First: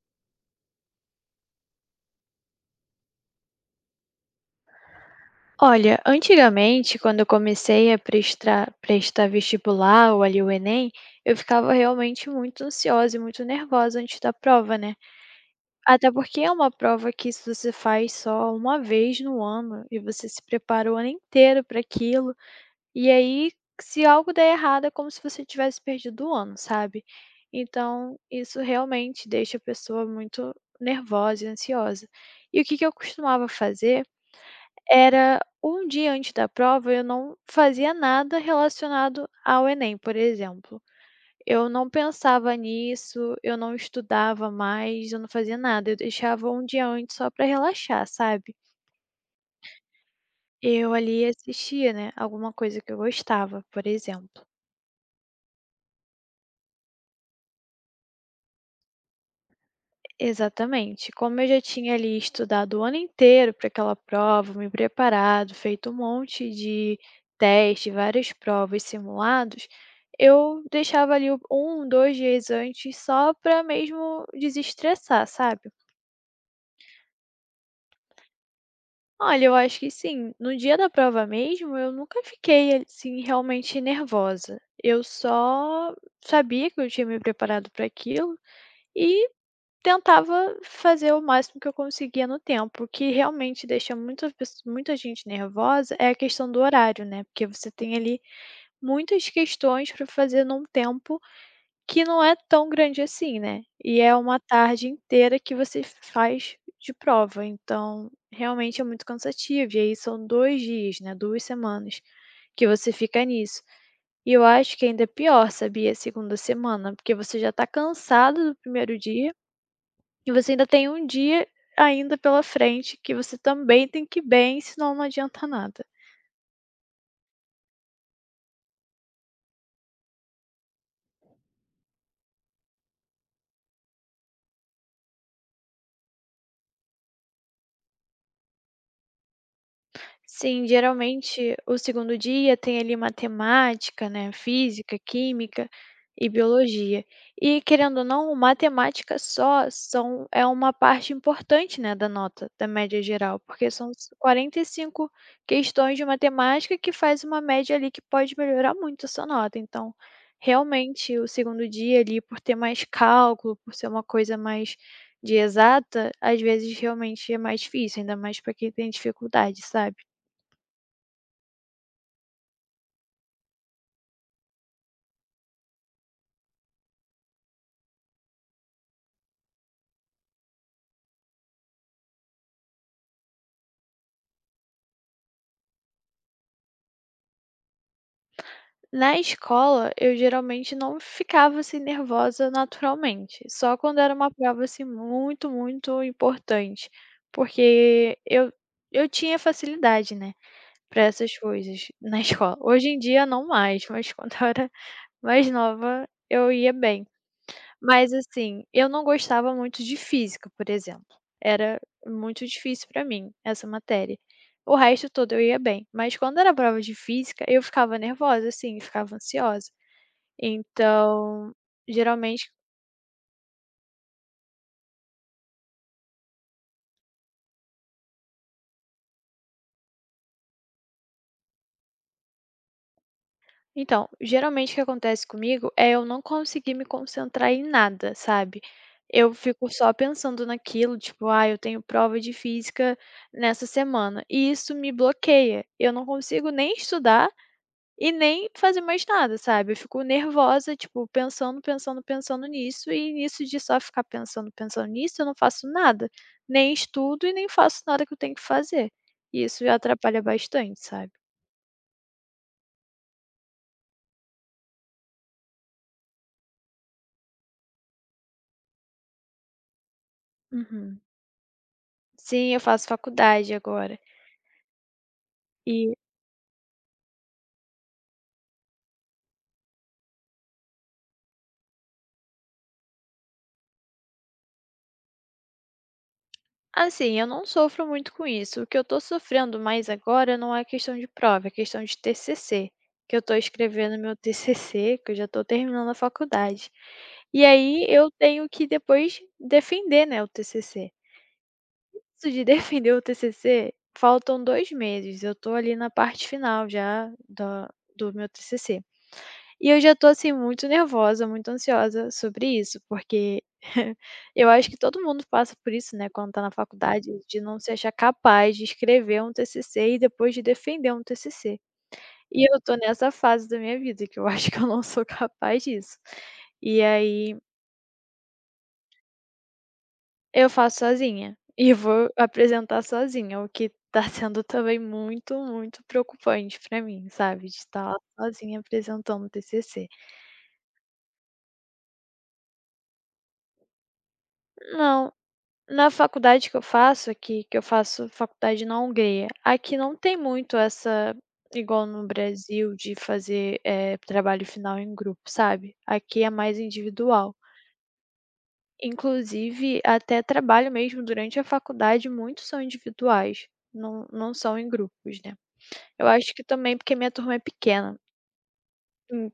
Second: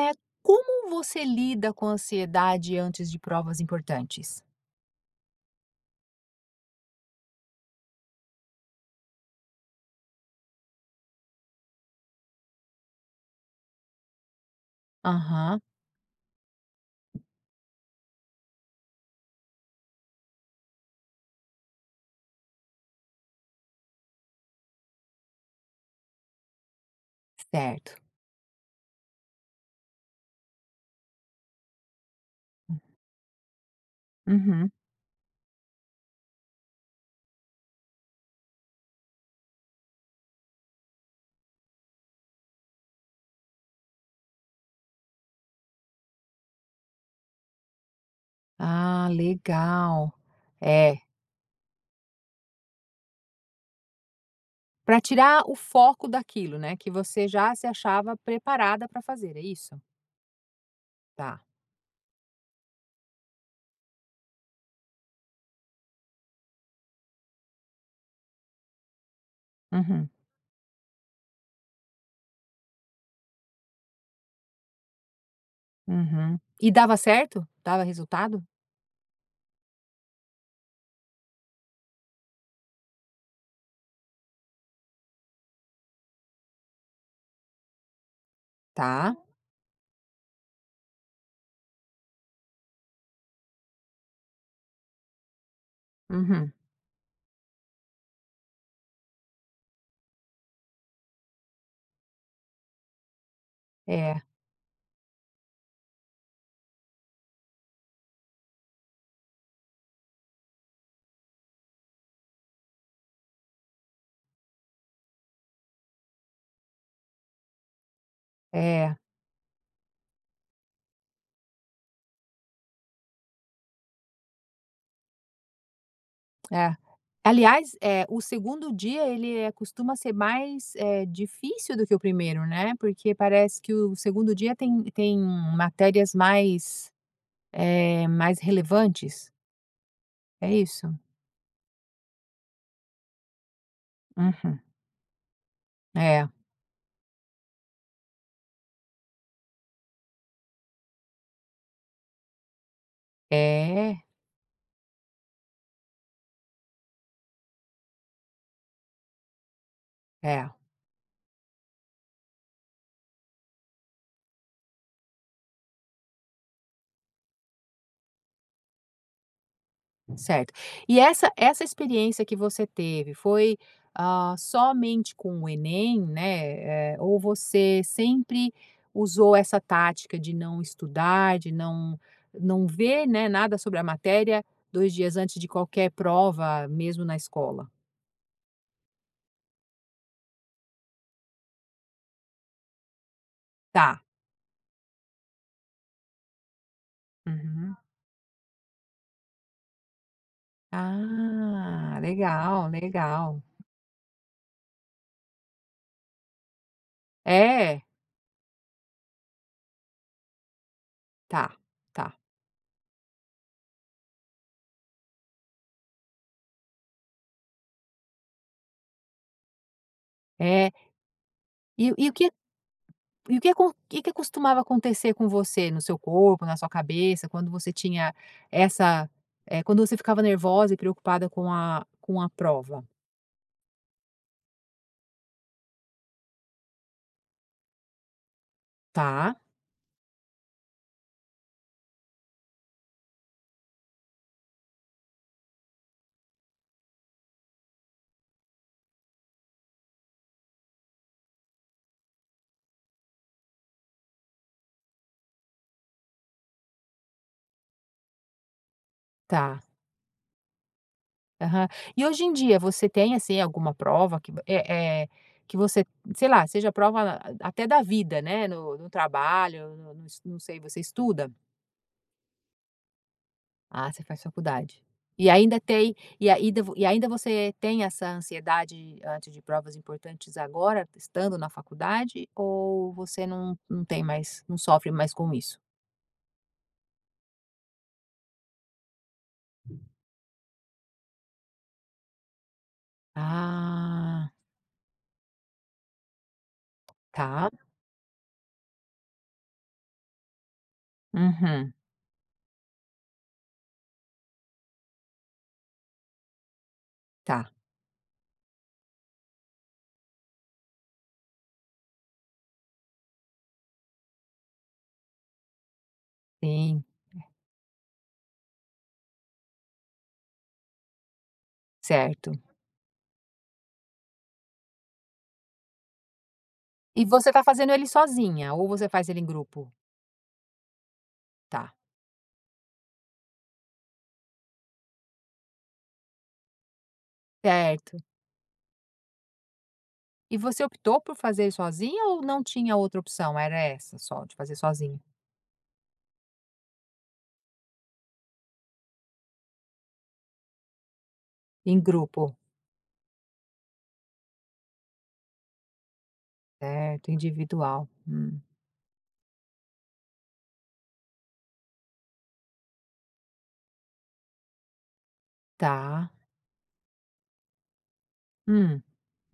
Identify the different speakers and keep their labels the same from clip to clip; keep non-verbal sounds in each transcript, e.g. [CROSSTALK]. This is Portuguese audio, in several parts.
Speaker 1: É, como você lida com a ansiedade antes de provas importantes?
Speaker 2: Olha, antigamente, quando eu comecei a prestar vestibular ou ali o Enem, eu ficava realmente muito ansiosa e muito nervosa antes da prova, né?
Speaker 1: Aham,
Speaker 2: Até porque é uma prova que se você faz só uma vez no ano e você se prepara o ano inteiro para aquilo, e aí se algo der errado é como se você tivesse perdido o ano, sabe?
Speaker 1: certo.
Speaker 2: Então, isso realmente deixa a pessoa muito nervosa e ansiosa. E o que que eu costumava fazer?
Speaker 1: Uhum.
Speaker 2: Era um dia antes da prova, eu não fazia nada relacionado ao Enem, por exemplo. Eu não pensava nisso, eu não estudava mais, eu não fazia nada, eu deixava um dia antes só para relaxar, sabe.
Speaker 1: Ah, legal.
Speaker 2: Eu
Speaker 1: É,
Speaker 2: ali assistia, né, alguma coisa que eu gostava, por exemplo.
Speaker 1: para tirar o foco daquilo, né, que você já se achava preparada para fazer, é isso?
Speaker 2: Exatamente. Como
Speaker 1: Tá.
Speaker 2: eu já tinha ali estudado o ano inteiro para aquela prova, me preparado, feito um monte de teste, várias provas, simulados,
Speaker 1: Uhum,
Speaker 2: eu deixava ali um, dois dias antes só para mesmo desestressar, sabe?
Speaker 1: uhum. E dava certo? Dava resultado?
Speaker 2: Olha, eu acho que sim. No dia da prova mesmo, eu nunca fiquei assim realmente nervosa. Eu só sabia que eu tinha me preparado para aquilo.
Speaker 1: Tá.
Speaker 2: E tentava fazer o máximo que eu conseguia no tempo. O que realmente deixa muita gente nervosa é a questão
Speaker 1: Uhum.
Speaker 2: do horário, né, porque você tem ali muitas questões para fazer num tempo que não é tão grande assim, né, e é
Speaker 1: É,
Speaker 2: uma tarde inteira que você faz de prova, então realmente é muito cansativo. E aí são 2 dias, né, duas semanas que você fica nisso. E eu acho que ainda é pior, sabia, a segunda semana, porque você já tá cansado do
Speaker 1: é,
Speaker 2: primeiro dia e você ainda tem um dia ainda pela frente que você também tem que ir bem, senão não adianta nada.
Speaker 1: é. Aliás, o segundo dia ele costuma ser mais, difícil do que o primeiro, né, porque parece que o segundo dia tem matérias mais, é mais relevantes. É
Speaker 2: Sim,
Speaker 1: isso?
Speaker 2: geralmente o segundo dia tem ali matemática, né,
Speaker 1: Uhum.
Speaker 2: física, química
Speaker 1: É,
Speaker 2: e biologia. E querendo ou não, matemática só são é uma parte importante, né, da nota da média geral, porque são
Speaker 1: é,
Speaker 2: s- 45 questões de matemática que faz uma média ali que pode melhorar muito essa nota. Então,
Speaker 1: é.
Speaker 2: realmente o segundo dia ali, por ter mais cálculo, por ser uma coisa mais de exata, às vezes realmente é mais difícil, ainda mais para quem tem dificuldade, sabe?
Speaker 1: Certo. E essa experiência que você teve foi, ah, somente com o Enem, né, ou você sempre usou essa tática de não estudar, de não ver, né, nada sobre a matéria 2 dias antes de qualquer prova, mesmo na escola?
Speaker 2: Na escola, eu geralmente não ficava assim nervosa naturalmente, só quando
Speaker 1: Tá.
Speaker 2: era uma prova assim muito, muito importante,
Speaker 1: Uhum.
Speaker 2: porque eu tinha facilidade, né, para essas coisas
Speaker 1: Ah,
Speaker 2: na [LAUGHS] escola.
Speaker 1: legal,
Speaker 2: Hoje em dia
Speaker 1: legal.
Speaker 2: não mais, mas [LAUGHS] quando eu era mais nova eu ia bem.
Speaker 1: É?
Speaker 2: Mas assim, eu não gostava muito de física, por exemplo.
Speaker 1: Tá,
Speaker 2: Era
Speaker 1: tá.
Speaker 2: muito difícil para mim essa matéria. O resto todo eu ia bem, mas quando era prova de física, eu ficava nervosa, assim, ficava ansiosa.
Speaker 1: É.
Speaker 2: Então,
Speaker 1: E e o que
Speaker 2: geralmente
Speaker 1: E o que acon o que que costumava acontecer com você, no seu corpo, na sua cabeça, quando você tinha essa, quando você ficava nervosa e preocupada com a prova?
Speaker 2: então, geralmente o que acontece comigo é eu não conseguir me concentrar em nada, sabe.
Speaker 1: Tá,
Speaker 2: Eu fico só pensando naquilo, tipo: "Ah, eu tenho prova de física nessa semana", e isso me bloqueia. Eu não consigo nem estudar e nem fazer mais nada, sabe. Eu fico nervosa, tipo, pensando, pensando, pensando nisso, e nisso de só ficar pensando, pensando nisso, eu não faço nada, nem estudo e nem faço nada que eu tenho que fazer. E
Speaker 1: tá.
Speaker 2: isso atrapalha bastante, sabe.
Speaker 1: Aham. E hoje em dia você tem, assim, alguma prova que é que você, sei lá, seja prova ah, até da vida, né, no trabalho, no não sei, você
Speaker 2: Uhum.
Speaker 1: estuda?
Speaker 2: Sim, eu faço faculdade
Speaker 1: Ah,
Speaker 2: agora.
Speaker 1: você faz faculdade. E ainda tem
Speaker 2: E,
Speaker 1: e ainda você tem essa ansiedade antes de provas importantes agora, estando na faculdade, ou você não tem mais não sofre mais com isso?
Speaker 2: assim, eu não sofro muito com isso. O que eu tô sofrendo mais agora não é questão de prova, é questão de TCC, que eu tô escrevendo meu
Speaker 1: Ah,
Speaker 2: TCC, que eu já tô terminando a faculdade. E
Speaker 1: tá.
Speaker 2: aí eu tenho que depois defender, né, o TCC.
Speaker 1: Uhum.
Speaker 2: Isso de [LAUGHS] defender o TCC, faltam 2 meses. Eu tô ali na parte final já
Speaker 1: Tá,
Speaker 2: da do meu TCC. E eu já tô, assim, muito nervosa, muito ansiosa sobre isso, porque [LAUGHS] eu acho que todo mundo passa por isso, né, quando tá na
Speaker 1: sim,
Speaker 2: faculdade, de não se achar capaz de escrever um TCC e depois de defender um TCC.
Speaker 1: certo.
Speaker 2: E eu tô nessa fase da minha vida que eu [LAUGHS] acho que eu não sou capaz disso. E
Speaker 1: E você
Speaker 2: aí
Speaker 1: tá fazendo ele sozinha ou você faz ele em grupo?
Speaker 2: eu faço sozinha e
Speaker 1: Tá,
Speaker 2: vou apresentar sozinha, o que tá [LAUGHS] sendo também muito, muito preocupante pra mim, sabe, de estar lá
Speaker 1: certo.
Speaker 2: sozinha apresentando o TCC.
Speaker 1: E você optou por fazer sozinha ou não tinha outra opção, era essa só, de fazer sozinha?
Speaker 2: Não, na faculdade que eu faço aqui, que eu faço faculdade na Hungria, aqui não tem muito essa
Speaker 1: Em
Speaker 2: igual no
Speaker 1: grupo.
Speaker 2: Brasil de fazer, trabalho final em grupo, sabe. Aqui é mais
Speaker 1: Certo,
Speaker 2: individual.
Speaker 1: individual.
Speaker 2: Inclusive, até trabalho mesmo durante a faculdade, muitos são individuais, não são em grupos, né. Eu
Speaker 1: Tá.
Speaker 2: acho que também porque minha turma é pequena.
Speaker 1: Hum,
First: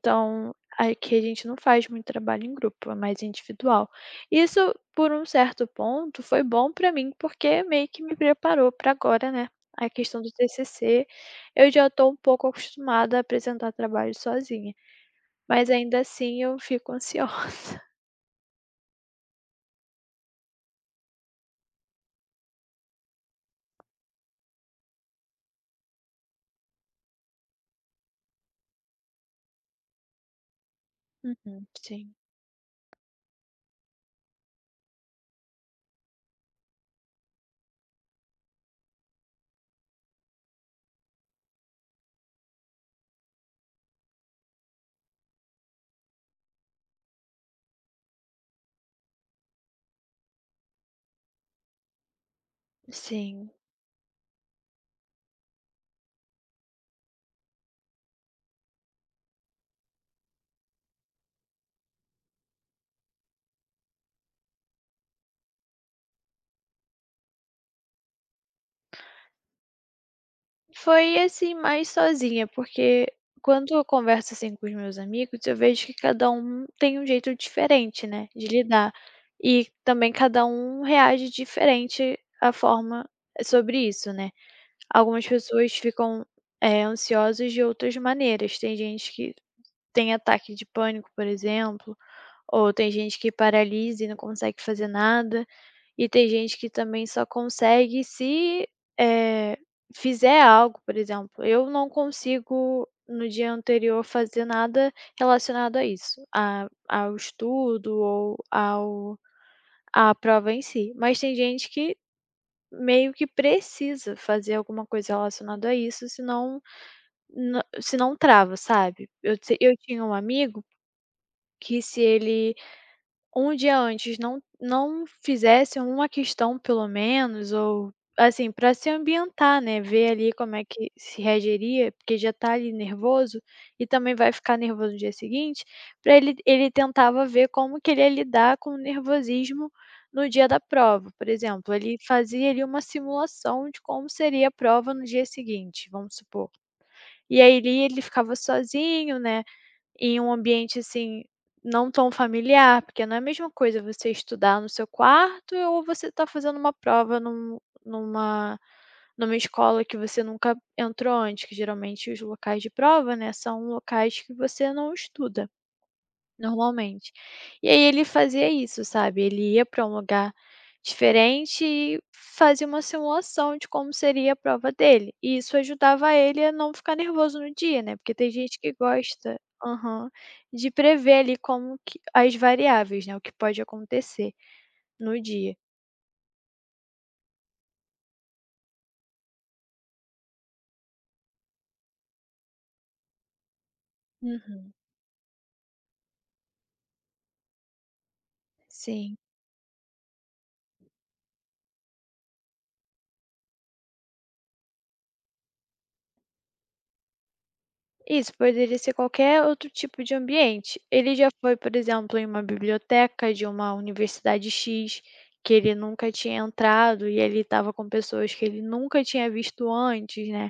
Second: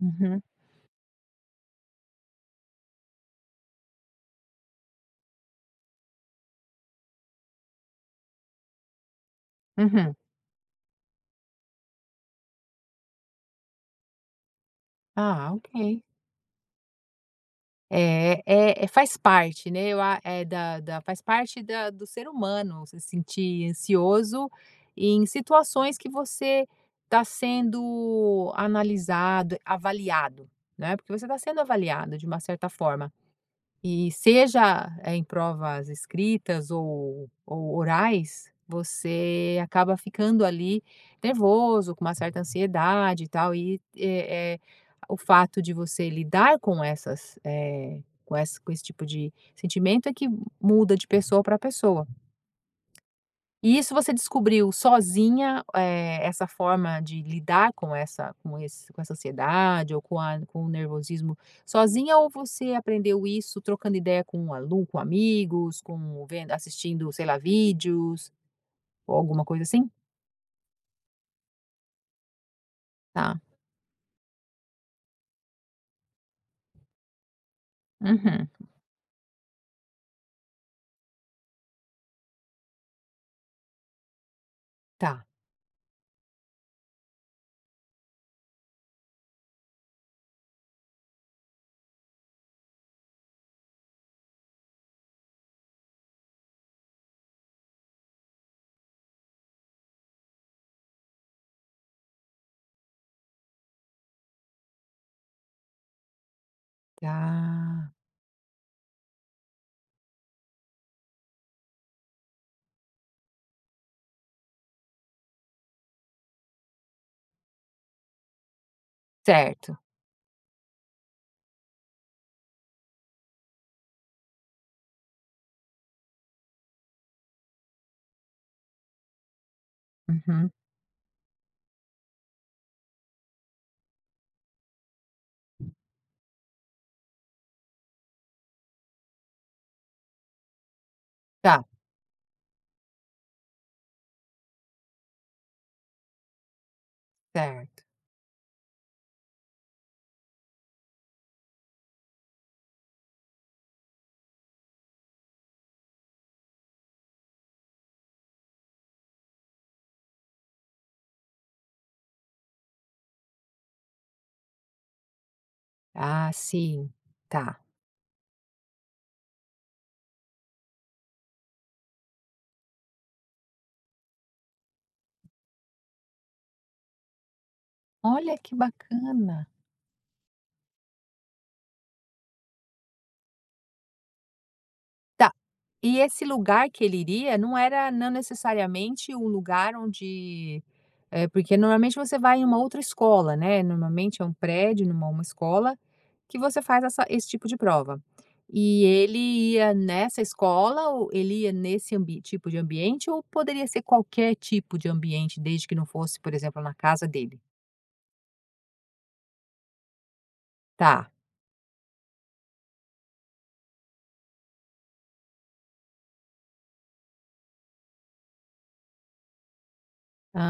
Speaker 1: uhum,
Speaker 2: aqui a gente não faz muito trabalho em grupo, é mais individual. Isso, por um certo ponto, foi bom para mim, porque meio que me preparou para agora, né, a
Speaker 1: uhum.
Speaker 2: questão do TCC. Eu já estou um pouco acostumada a apresentar trabalho sozinha,
Speaker 1: Ah, ok.
Speaker 2: mas ainda assim eu fico ansiosa. [LAUGHS]
Speaker 1: É faz parte, né, eu a é da da faz parte da do ser humano se sentir ansioso em situações que você está sendo analisado, avaliado, né, porque você está sendo
Speaker 2: Uhum, sim,
Speaker 1: avaliado de uma certa forma. E seja, em provas escritas ou orais, você acaba ficando ali nervoso, com uma certa ansiedade e tal, e, o fato de você lidar com essas, com essa com esse tipo de sentimento é que muda de pessoa para pessoa.
Speaker 2: sim.
Speaker 1: E isso você descobriu sozinha, essa forma de lidar com essa com essa ansiedade ou com a com o nervosismo sozinha ou você aprendeu isso trocando ideia com um alu com amigos, com vendo assistindo, sei lá, vídeos ou alguma coisa assim?
Speaker 2: Foi, assim, mais sozinha, porque
Speaker 1: Tá.
Speaker 2: quando eu converso, assim, com os meus amigos, eu vejo que cada um tem um jeito diferente, né, de
Speaker 1: Uhum.
Speaker 2: lidar. E também cada um reage diferente à forma sobre isso, né.
Speaker 1: Tá.
Speaker 2: Algumas pessoas ficam, ansiosas de outras maneiras. Tem gente que tem ataque de pânico, por exemplo, ou tem gente que paralisa e não consegue fazer nada. E tem gente que também só consegue se, eh, fizer algo, por exemplo, eu não consigo no dia anterior fazer nada relacionado a isso, a ao
Speaker 1: Ah,
Speaker 2: estudo ou ao à prova em si, mas tem gente que meio que precisa fazer alguma coisa relacionada a isso, senão trava, sabe. Eu
Speaker 1: certo.
Speaker 2: tinha um amigo que se ele um dia antes não fizesse uma questão pelo menos ou, assim, para se ambientar, né, ver ali
Speaker 1: Uhum.
Speaker 2: como é que se reagiria, porque já tá ali nervoso e também vai ficar nervoso no dia seguinte, para ele tentava ver como que ele ia lidar com o nervosismo no dia da prova, por
Speaker 1: Tá,
Speaker 2: exemplo, ele fazia ali uma simulação de como seria a prova no dia seguinte, vamos supor. E aí ele
Speaker 1: certo.
Speaker 2: ele ficava sozinho, né, em um ambiente, assim, não tão familiar, porque não é a mesma coisa você estudar no seu quarto ou você tá fazendo uma prova numa numa escola que você nunca entrou antes, que geralmente os locais de prova, né, são locais que você não estuda.
Speaker 1: Ah, sim.
Speaker 2: Normalmente.
Speaker 1: Tá.
Speaker 2: E aí ele fazia isso, sabe, ele ia para um lugar diferente e fazia uma simulação de como seria a prova dele, e isso ajudava ele a não ficar nervoso no dia, né, porque tem
Speaker 1: Olha que
Speaker 2: gente que gosta
Speaker 1: bacana.
Speaker 2: aham, de prever ali como que as variáveis, né, o que pode acontecer no
Speaker 1: Tá.
Speaker 2: dia.
Speaker 1: E esse lugar que ele iria não era não necessariamente um lugar onde porque normalmente você vai em uma outra escola, né, normalmente é um
Speaker 2: Uhum,
Speaker 1: prédio, numa uma escola, que você faz essa esse tipo de prova. E
Speaker 2: sim.
Speaker 1: ele ia nessa escola ou ele ia nesse ambi tipo de ambiente ou poderia ser qualquer tipo de ambiente, desde que não fosse, por exemplo, na casa dele?
Speaker 2: Isso, poderia ser qualquer outro tipo de ambiente.
Speaker 1: Tá.
Speaker 2: Ele já foi, por exemplo, em uma biblioteca de uma universidade X, que ele nunca tinha entrado e ele estava com pessoas que ele nunca tinha visto antes, né?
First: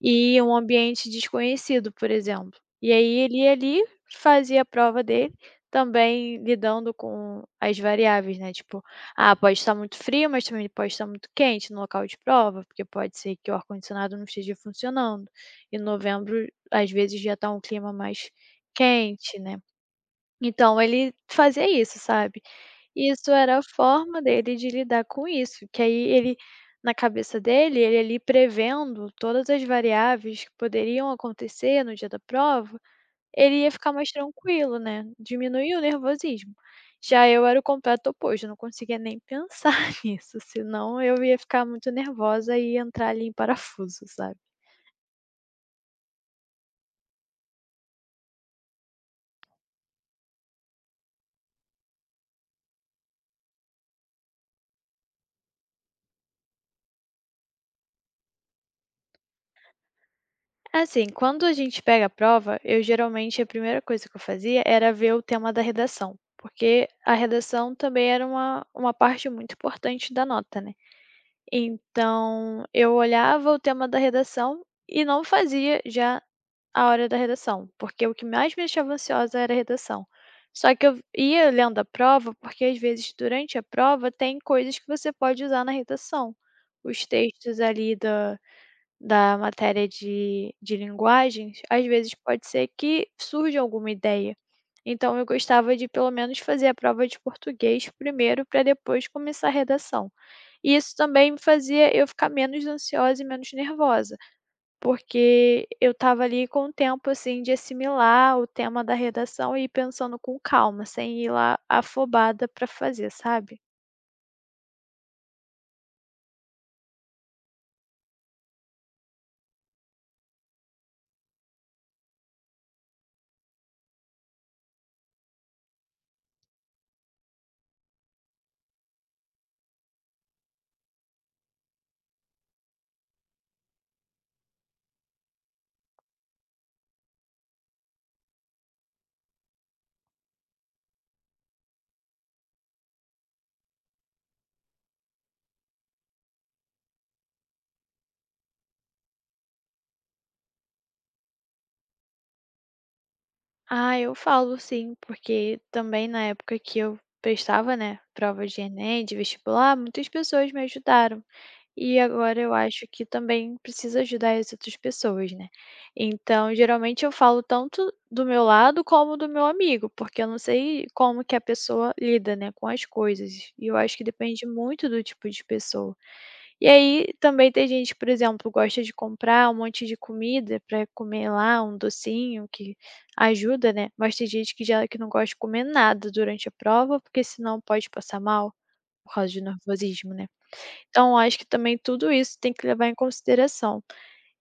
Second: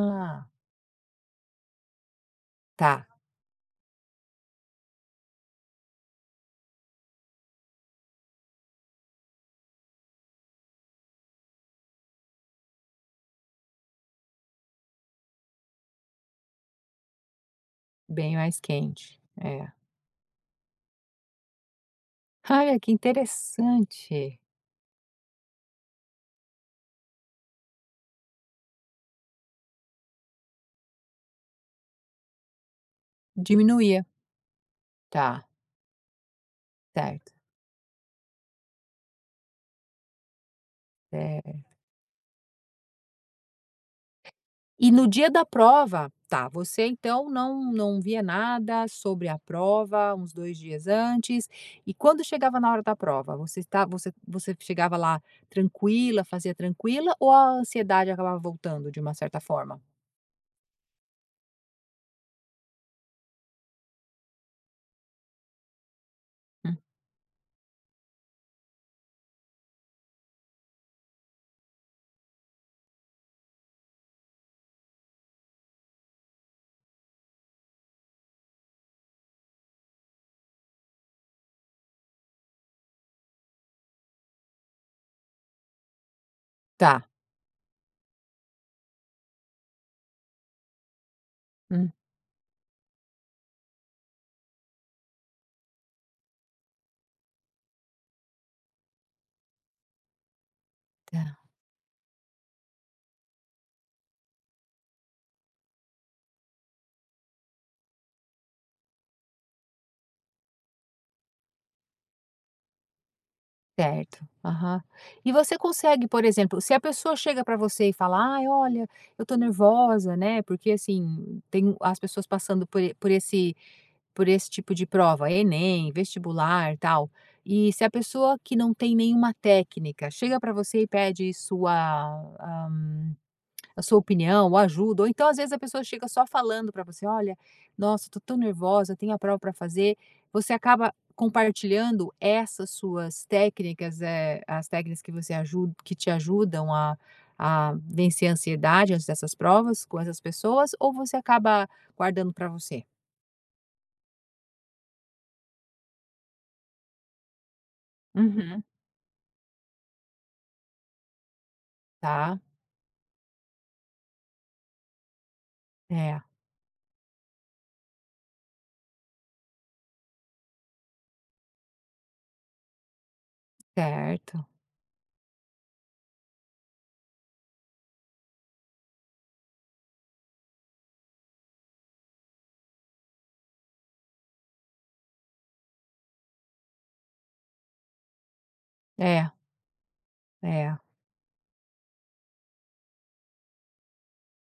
Speaker 2: E um ambiente desconhecido, por exemplo. E
Speaker 1: tá.
Speaker 2: aí ele ia ali, fazia a prova dele, também lidando com as variáveis, né, tipo, ah, pode estar muito frio, mas também pode estar muito quente no local de prova, porque pode ser que o ar-condicionado não esteja funcionando. Em novembro, às vezes, já está um clima mais
Speaker 1: Bem mais quente.
Speaker 2: quente, né.
Speaker 1: É.
Speaker 2: Então ele fazia isso, sabe.
Speaker 1: Olha, que
Speaker 2: Isso era a forma
Speaker 1: interessante.
Speaker 2: dele de lidar com isso, que aí ele na cabeça dele, ele ali prevendo todas as variáveis que poderiam acontecer no dia da prova, ele ia ficar
Speaker 1: Diminuía.
Speaker 2: mais tranquilo, né,
Speaker 1: Tá,
Speaker 2: diminuir o nervosismo. Já
Speaker 1: certo.
Speaker 2: eu era o completo oposto, eu não conseguia nem pensar [LAUGHS] nisso, senão eu ia
Speaker 1: Eh,
Speaker 2: ficar muito nervosa e ia entrar ali em parafuso, sabe.
Speaker 1: e no dia da prova, tá, você então não via nada sobre a prova uns 2 dias antes, e quando chegava na hora da prova, você está você você chegava lá tranquila, fazia tranquila ou a ansiedade acabava voltando de uma certa forma?
Speaker 2: Assim, quando a gente pega a prova, eu geralmente a primeira coisa que eu fazia era ver o tema da redação,
Speaker 1: Hum,
Speaker 2: porque a redação também era uma parte muito importante da nota, né? Então, eu olhava o tema da redação e não fazia já a hora da redação, porque o que mais me deixava ansiosa era a redação. Só que eu ia lendo a prova, porque às vezes durante a prova tem coisas que você pode usar na redação. Os
Speaker 1: tá,
Speaker 2: textos ali da matéria de linguagens, às
Speaker 1: hum,
Speaker 2: vezes pode ser que surja alguma ideia. Então eu gostava de pelo menos fazer a prova de português primeiro para depois começar a redação. E isso também
Speaker 1: tá,
Speaker 2: me fazia eu ficar menos ansiosa e menos nervosa, porque eu estava ali com o tempo, assim, de assimilar o tema da redação e ir pensando com calma, sem ir lá afobada para fazer, sabe?
Speaker 1: certo. Aham. E você consegue, por exemplo, se a pessoa chega para você e fala: "Ai, olha, eu tô nervosa, né", porque, assim, tem as pessoas passando por por esse por esse tipo de prova, Enem, vestibular, tal. E se a pessoa que não tem nenhuma técnica chega para você e pede sua, ah, a sua opinião ou ajuda, ou então às vezes a pessoa chega só falando para você: "Olha, nossa, tô tão nervosa, tenho a prova para fazer", você acaba compartilhando essas suas técnicas, as técnicas que você ajuda, que te ajudam a vencer a ansiedade antes dessas provas com essas pessoas, ou você acaba guardando para você?
Speaker 2: Ah, eu falo sim, porque também na época que eu prestava, né, prova de
Speaker 1: Uhum.
Speaker 2: Enem, de vestibular, muitas pessoas me ajudaram. E
Speaker 1: Tá?
Speaker 2: agora eu acho que também precisa ajudar as outras pessoas, né?
Speaker 1: É,
Speaker 2: Então, geralmente eu falo tanto do meu lado como do meu amigo, porque eu não sei como que a pessoa lida, né, com as coisas. E eu acho que depende
Speaker 1: certo.
Speaker 2: muito do tipo de pessoa. E aí também tem gente, por exemplo, gosta de comprar um monte de comida para comer lá, um docinho que ajuda, né, mas tem gente que já que não gosta de comer nada durante a prova, porque senão pode passar mal, por causa
Speaker 1: É,
Speaker 2: de nervosismo, né.
Speaker 1: é,
Speaker 2: Então eu acho que também tudo isso tem que levar em consideração.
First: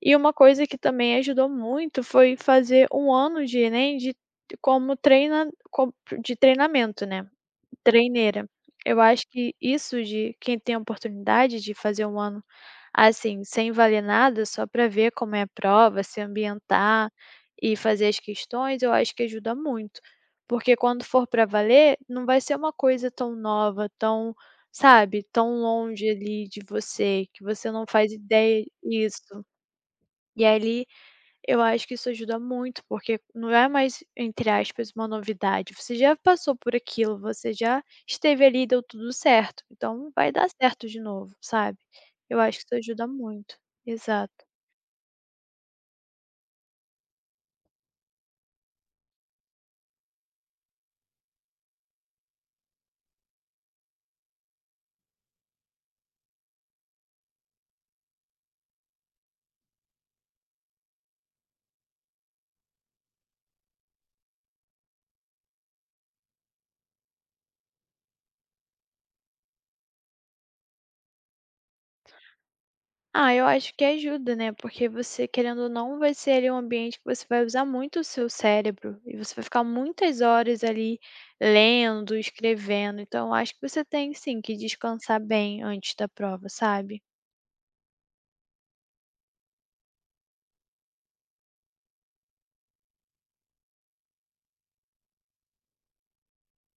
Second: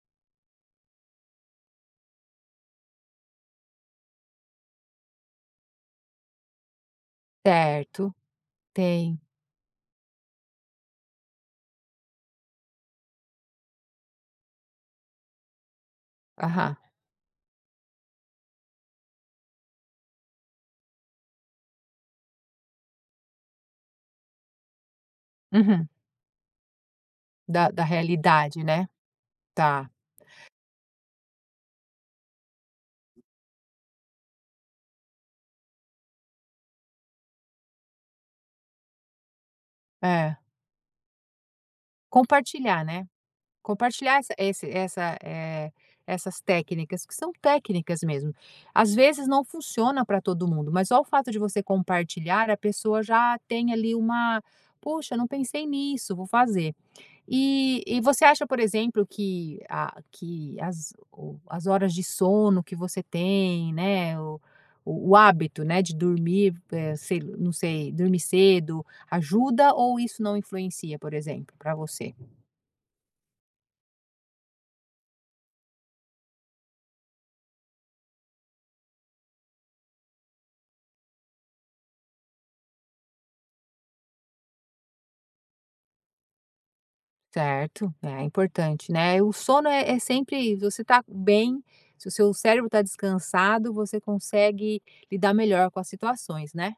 Speaker 2: E uma coisa que também ajudou muito foi fazer um ano de Enem como treina com de treinamento, né.
Speaker 1: certo.
Speaker 2: Treineira. Eu
Speaker 1: Tem.
Speaker 2: acho que isso de quem tem a oportunidade de fazer um ano, assim, sem valer nada, só para ver como é a prova, se
Speaker 1: Aham.
Speaker 2: ambientar e fazer as questões, eu acho que ajuda muito. Porque quando for para valer, não vai ser uma coisa tão nova, tão, sabe, tão
Speaker 1: Uhum.
Speaker 2: longe ali de você, que
Speaker 1: Da
Speaker 2: você
Speaker 1: da
Speaker 2: não faz
Speaker 1: realidade,
Speaker 2: ideia
Speaker 1: né.
Speaker 2: isso.
Speaker 1: Tá.
Speaker 2: E ali eu acho que isso ajuda muito, porque não é mais, entre aspas, uma novidade. Você já passou por aquilo, você já esteve ali e deu tudo certo. Então vai
Speaker 1: É.
Speaker 2: dar certo de novo, sabe? Eu acho que isso
Speaker 1: Compartilhar,
Speaker 2: ajuda
Speaker 1: né.
Speaker 2: muito.
Speaker 1: Compartilhar
Speaker 2: Exato.
Speaker 1: essas técnicas, que são técnicas mesmo. Às vezes não funciona para todo mundo, mas só o fato de você compartilhar, a pessoa já tem ali uma: Puxa, não pensei nisso, vou fazer". E você acha, por exemplo, que a que as o as horas de sono que você tem, né, o o hábito, né, de dormir, sei não sei, dormir cedo, ajuda ou isso não influencia, por exemplo, para você?
Speaker 2: Ah, eu acho que ajuda, né? Porque você, querendo ou não, vai ser ali um ambiente que você vai usar muito o seu cérebro e você vai ficar muitas horas ali lendo, escrevendo. Então, eu acho que você tem sim que descansar bem antes da prova, sabe?
Speaker 1: Certo, é importante, né. O sono é sempre você tá bem, se o seu cérebro tá descansado, você consegue lidar melhor com as situações, né.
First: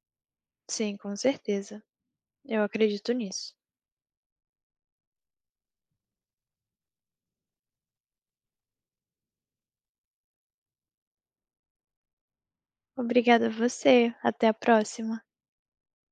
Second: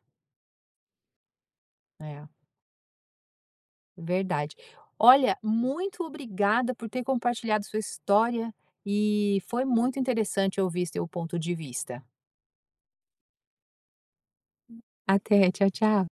Speaker 2: Sim, com certeza.
Speaker 1: É.
Speaker 2: Eu acredito nisso.
Speaker 1: Verdade. Olha, muito obrigada por ter compartilhado sua história e foi muito interessante ouvir seu ponto de vista.
Speaker 2: Obrigada a você, até a próxima.
Speaker 1: Até, tchau, tchau.